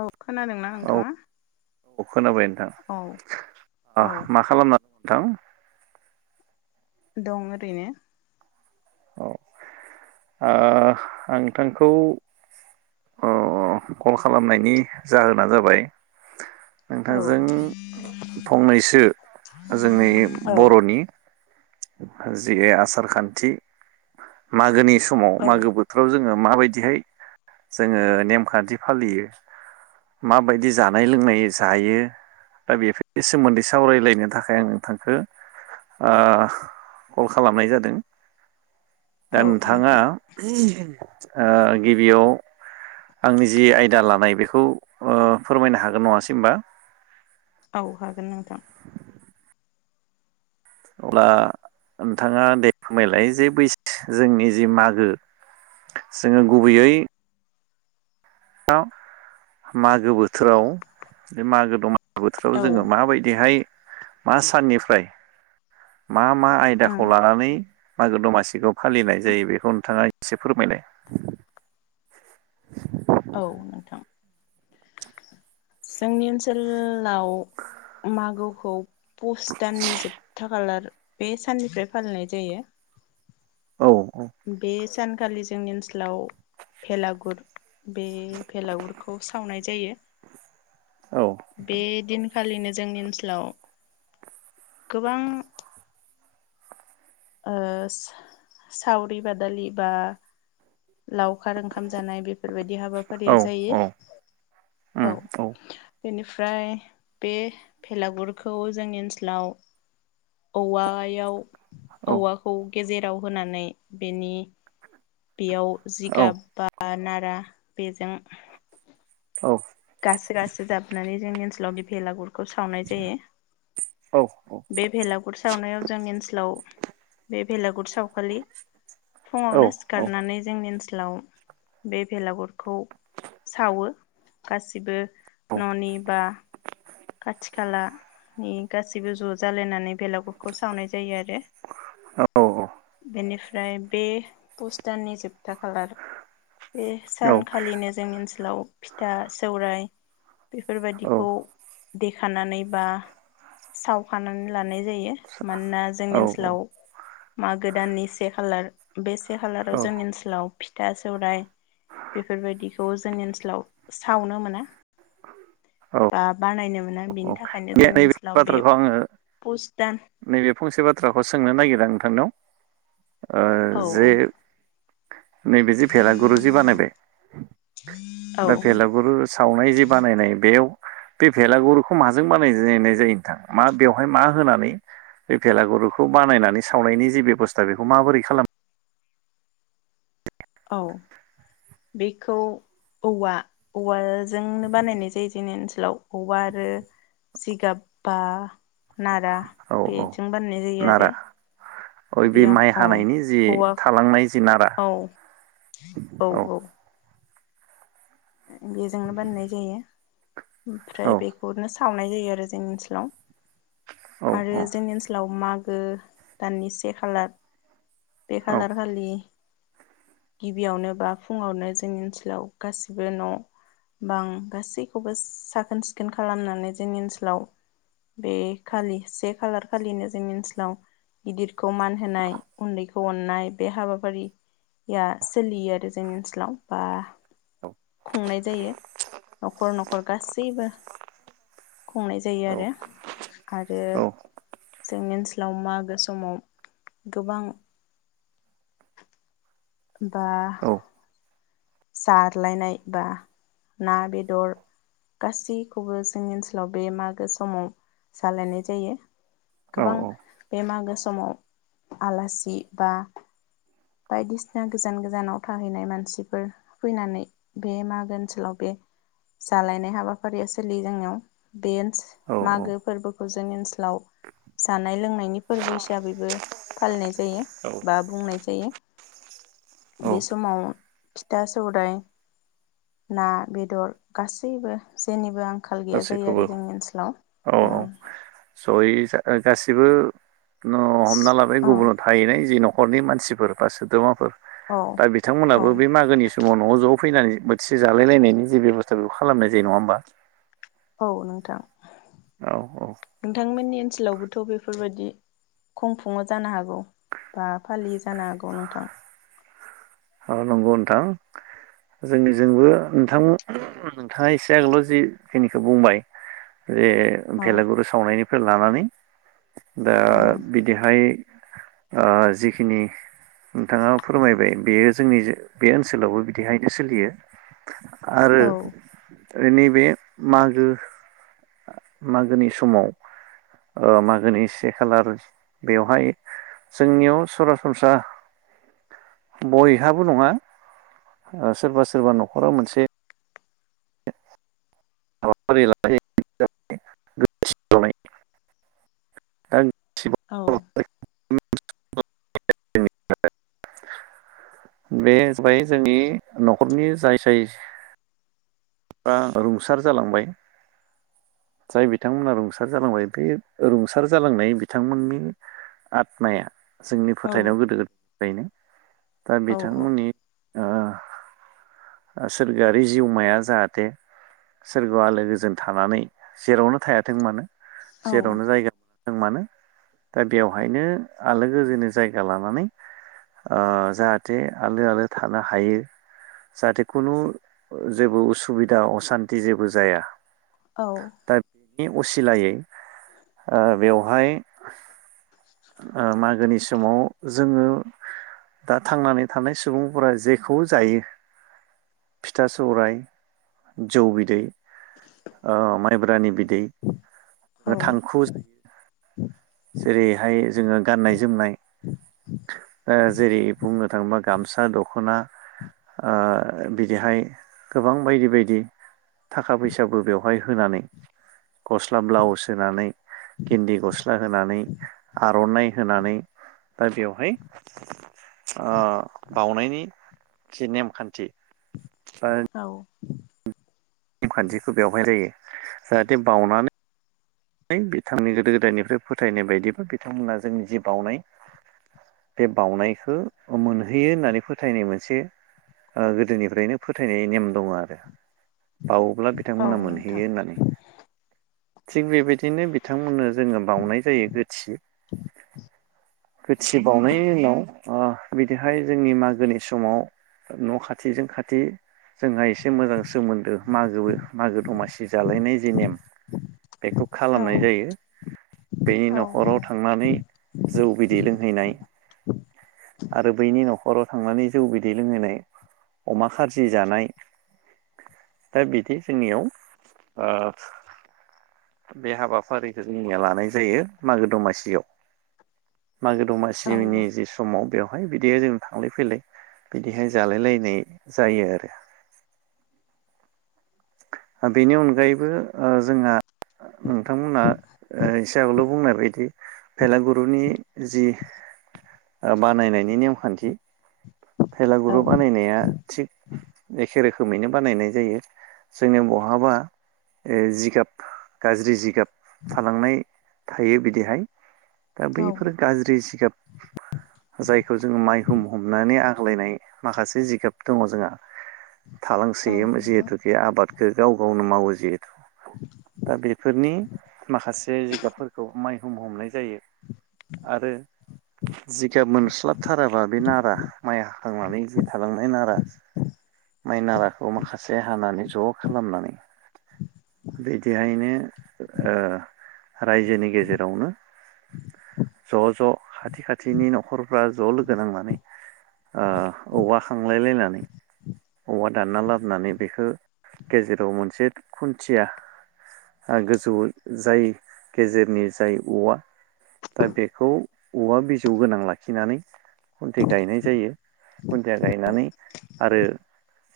औ खोनादोंना औ नोंथाङा? औ खोनाबाय औ नोंथां औ मा खालामना थां दं ओरैनो औ आं नोंथांखौ अ कल खालामनायनि जाहोना जाबाय औ नोंथांजों फंनैसो जोंनि औ बर'नि जि आसार खान्थि मागोनि समाव औ मागो बोथोराव जोङो माबायदिहाय जोङो नेमखान्थि फालियो माबायदि जानाय लोंनाय जायो दा बेफोरनि सोमोन्दै सावरायलायनो थाखाय आं नोंथांखो ओ कल खालामनाय जादों। दा औ नोंथाङा नोंथां ओ गिबियाव आंनि जि आयदा लानाय बेखौ फोरमायनो हागोन नङासै होनबा? औ हागोन नोंथां [inaudible] अब्ला नोंथाङा दे फोरमायलाय जे बै जोंनि जि मागो जोङो गुबैयै मागो बोथोराव बे मागो दमा बोथोराव औ जोङो माबायदिहाय मा साननिफ्राय मा मा आयदाखौ लानानै मागो दमासिखौ फालिनाय जायो बेखौ नोंथाङा एसे फोरमायलाय। औ नोंथां जोंनि ओनसोलाव मागोखौ पुस दाननि जोबथा खालार बे साननिफ्राय फालिनाय जायो औ बे सानखालि जोंनि ओनसोलाव भेलागुर बे भेलागुरखौ सावनाय जायो। औ बेदिन खालिनो जोंनि ओनसोलाव गोबां ओ साव-सावरि बादालि बा लावखार ओंखाम जानाय बेफोरबायदि औ हाबाफारिया जायो औ औ बेनिफ्राय बे भेलागुरखौ जोंनि ओनसोलाव औवायाव औ औवाखौ गेजेराव होनानै बेनि बेयाव औ जिगाब बा नार ओ बेजों औ गास गास जाबनानै जोंनि ओनसोलाव [unintelligible] भेलागुराव सावनाय जायो औ बे भेलागुर सावनायाव जों ओनसोलाव बे बेलागुर साव खालि औ फुङावनो औ सिखारनानै जोंनि आलाव बे भेलागुरखौ सावो गासिबो ननि बा खाथि खालानि उम गासैबो ज' जालायनानै बेलागुरखौ सावनाय जायो आरो बेनिफ्राय ओमफ्राय बे पस्टारनि जोबथा खालार बे सानखालिनो जोंनि ओनसोलाव फिथा सौराय बेफोरबादिखौ देखानानै बा सावखानानै लानाय जायो मानोना जोंनि औ ओनसोलाव मागो दाननि से खालार बे से औ खालाराव जोंनि ओनसोलाव फिथा सौराइ बेफोरबायदि बे जोंनि ओनसोलाव सावनो मोना औ बा बानायनो मोना बिनि औ थाखायनो दे जोंनि नैबे [inaudible] ओनसोलाव बे बाथ्राखौ [inaudible] आङो पुस दान नैबे फंसे बाथ्राखौ सोंनो नागिरो नोंथांनिाव ओ औ जे औ नैबे जि भेलागुरु जि बानायबाय औ दा भेलागुरु सावनाय जि बानायनाय बेयाव बे भेलागुरुखौ माजों बानायनाय जायो नोंथां मा बेवहाय मा होनानै बे भेलागुरुखौ बानायनानै सावनायनि जिे बेब'स्था बेखौ माबोरै खालामो औ बेखौ औवा औवा जोंनो बानायनाय जायो जोंनि ओनसो सोलाव औवा आरो जिगाब बा नारा औ बेजों बानायनाय जायो नारा आरो अ बे बेयाव माइ औ हानायनि जि औवा थालांनाय जि नारा औ औ बेजोंनो बानायनाय जायो औ फ्राय बेखौनो सावनाय जायो आरो जोंनि ओनसोलाव औ आरो जोंनि ओनसोलाव माग ओ दाननि से खालार बे औ खालार खालि गिबियावनो बा फुङावनो जोंनि ओनसोलाव गासिबो बे न' बां गासैखौबो साखोन सिखोन खालामनानै जोंनि ओनसोलाव बे खालि से खालार खालिनो जोंनि ओनसोलाव गिदिरखौ मान होनाय उन्दैखौ अननाय बे हाबाफारिया सोलियो आरो जोंनि ओनसोलाव बा खुंनाय जायो न'खर न'खर गासैबो खुंनाय जायो औ आरो आरो औ जोंनि ओनसोलाव मागो समाव गोबां बा जारलायनाय बा ना बेदर गासैखौबो जोंनि ओनसोलाव बे मागो समाव जालायनाय जायो। गोबां औ बेमार गोसा समाव आलासि बा बायदिसिना गोजान गोजानाव थाहैनाय मानसिफोर फैनानै बे मागो ओनसोलाव बे जालायनाय हाबाफारिया सोलियो जोंनियाव बेन्स औ मागो फोरबोखौ जोंनि ओनसोलाव जानाय लोंनायनि फोरबो हिसाबैबो फालिनाय जायो औ बा बुंनाय जायो औ बे समाव दा सौराय ना बेदर गासैबो जेनिबा आंखाल गैया जायो गासैखौबो आरो जोंनि ओनसोलाव औ औ जयै गासिबो न' हमना लाबाय औ गुबुनाव थाहैनाय जेन' नखरनि मानसिफोर बा सोद्रोमाफोर औ दा औ बिथांमोनाबो बे मागोनि समाव न'आव ज' फैनानै बोथिसे जालाय लायनायनि जे बेब'स्था बेखौ खालामनाय जायो नङा होमबा? औ नोंथां औ नोंथांमोननि ओनसोलावबो थ' बेफोरबायदि खुंफुङो जानो हागौ बा फालियो जानो हागौ नोंथां औ नंगौ नोंथां जोंनिजोंबो नोंथां नोंथाङा एसे आगोलाव जिखिनिखो बुंबाय बेे औ बेलागुरु सावनायनि लानानै दा औ बिदिहाय ओ जिखिनि नोंथाङा फोरमायबाय बेयो जोंनि बे ओनसोलावबो बिदिहायनो सोलियो आरो नैबे मागो मागोनि समाव मागोनि से खालार बेवहाय जोंनियाव सरासनस्रा बय बेहाबो नङा सोरबा सोरबा न'खराव मोनसे हाबाफारिलानाय औ [unintelligible] बे जाबाय जोंनि न'खरनि जाय जाय बा रुंसार जालांबाय जाय बिथांमोना रुंसार जालांबाय बे रुंसार जालांनाय बिथांमोननि आत्माया जोंनि औ फोथायनायाव गोदो गोदायनो औ बिथांमोननि सोरगोआरारि जिउमाया जाहाथे सोरगोआव आलो गोजोंन थानानै जेरावनो थायाथों मानो जेरावनो जायगा मानो दा बेवहायनो आलो गोजोननि जायगा लानानै ओ जाहाथे आलो आलो थानो हायो जाहाथे खुनु जेबो उसुबिदा असान्ति जेबो जाया औ दा बेनि असिलायै बेवहाय मागोनि समाव जोङो दा थांनानै थानाय सुबुंफोरा जेखौ जायो फिथा सौराय जौ बिदै ओ माइब्रानि बिदै औ थांखु जा जेरैहाय जोङो गाननाय जोमनाय जेरै बुंनो थाङोबा गामसा दखना ओ दिनिहाय गोबां बायदि बायदि थाखा फैसाबो बेवहाय होनानै गस्ला ब्लाउस होनानै गिन्दि गस्ला आर'ननाइ होनानै दा बेवहाय बावउनायनि जि नेमखान्थि औ नेम खान्थिखौ बेवहाय जायो जाहाथे बावउनानै बिथांनि गोदो गोदायनिफ्राय फोथायनाय बायदिब्ला बिथांमोनहा जोंनि जि बावउनाय बे बावनायखौ मोनहैयो होननानै फोथायनाय मोनसे गोदोनिफ्रायनो फोथायनाय नेम दङ आरो। बावोब्ला औ बिथांमोना नोंथां मोनहैयो होननानै थिग बेबायदि बिदिनो बिथांमोननो जोङो बाउनाय जायो गोथि गोथि बावउनायनि उनाव बिदिहाय जोंनि मागोनि समाव न' खाथिजों खाथि जोंहा एसे मोजां सोमोन्दो मागो मागो दमासि जालायनाय जि नेम औ खालामनाय जायो बेनि औ न'खराव थांनानै जौ बिदै लोंहैनाय आरो बैनि न'खराव थांनानै जौ बिदै लोंहोनाय अमा खारजि जानाय दा बिदि जोंनियाव बे हाबाफारिखौ जोंनिया लानाय जायो मागो दमासियाव मागो औ दमासिनि जि समाव बेयाव बेहाय बिदि जों थांलाय फैलाय बिदिहाय जालाय लायनाय जायो आरो बेनि अनगायैबो जोंहा नोंथांमोना एसे आगोलाव बुंनाय बायदि भेलागुरुनि जि बानायनायनि नेमखान्थि औ भेलागुरु बानायनाया थिग एखे रोखोमैनो बानायनाय जायो जोंनो बहाबा जिगाब गाज्रि जिगाब थालांनाय थायो बिदिहाय दा बैफोरो गाज्रि जिगाब जायखौ जोङो माइ रुम हमनानै आग्लायनाय माखासे जिगाब दङ जोंहा औ थालांसै नोंथां जिहेतुके आबाद गाव गावनो मावो जे दा बेफोरनि माखासे जिगाबफोरखौ माइ हम हमनाय जायो आरो जिगाब मोनस्लाबथाराबा बे नारा माइ हाखांनानै जि थालांनाय नारा माइ नाराखौ माखासे हानानै ज' खालामनानै बिदिहायनो रायजोनि गेजेरावनो ज' ज' खाथि खाथिनि न'खरफ्रा ज' लोगो नांनानै औवा खांलायलायनानै औवा दानना लाबोनानै बेखौ गेजेराव मोनसे खुन्थिया गोजौ जाय गेजेरनि जाय औवा दा बेखौ औवा बिजौ गोनां लाखिनानै खुन्थिया गायनाय जायो खुन्थिया गायनानै आरो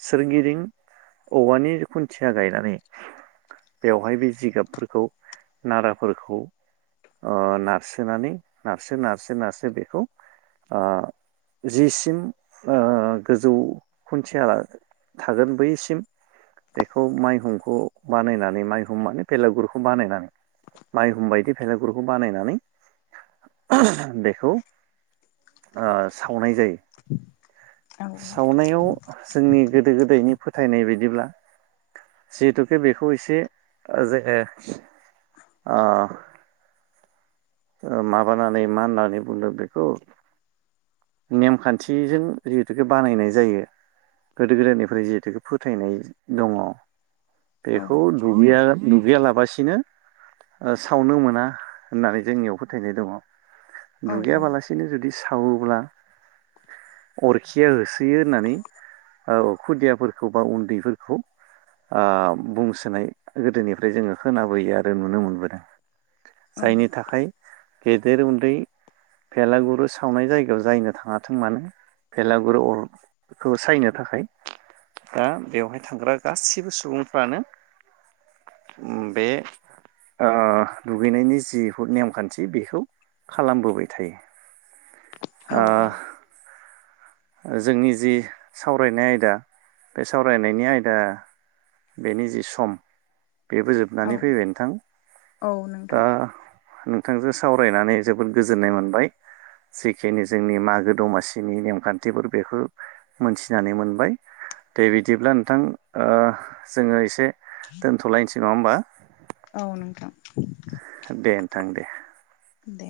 सोरगिदिं औवानि खुन्थिया गायनानै बेवहाय बे जिगाबफोरखौ नाराफोरखौ नारसोनानै नारसो नारसो नारसो बेखौ जिसिम गोजौ खुन्थिया थागोन बैसिम बेखौ माइहुंखौ बानायनानै माइहुं माने बेेलागुरुखौ बानायनानै माइहुम बायदि भलागुरखौ बानायनानै बेखौ सावनाय जायो औ नोंथां सावनायाव जोंनि गोदो गोदायनि फोथायनाय बायदि बिब्ला जिहेथुके बेखौ एसे जे ओ माबानानै मा होननानै बुंदों बेखौ नेमखान्थिजों जिहेथुके बानायनाय जायो गोदो गोदायनिफ्राय जिहेथुके फोथायनाय दङ औ बेखौ दुगैया दुगैयालाबासिनो सावनो मोना होननानै जोंनियाव फोथायनाय दङ औ औ दुगैया बालासिनि जुदि सा सावोब्ला अरखिया होसोयो होननानै खुदियाफोरखौ बा उन्दैफोरखौ ओ बुंसोनाय गोदोनिफ्राय जोङो खोनाबोयो आरो नुनो मोनबोदों साइनि गेदेर उन्दै भेलागुरु सावनाय जायगायाव जायनो थाङाथों मानो भेलागुरु अरखौ सायनो थाखाय दा बेवहाय ओ थांग्रा गासिबो सुबुंफ्रानो बे ओ दुगैनायनि जि बहुद नेमखान्थि बेखौ खालामबोबाय थायो ओ औ जोंनि जि सावरायनाय आयदा बे सावरायनायनि आयदाया बेनि जि सम बेबो जोबनानै औ फैबाय नोंथां औ दा नोंथां नोंथांजों सावरायनानै जोबोद गोजोननाय मोनबाय जिखिनि जोंनि मागो दमासिनि नेमखान्थि थिफोर बेखौ मोनथिनानै मोनबाय दे बिदिब्ला नोंथां ओ जोङो एसे दोनथ'लायनोसै नङा होमबा औ नोंथां दे नोंथां दे दे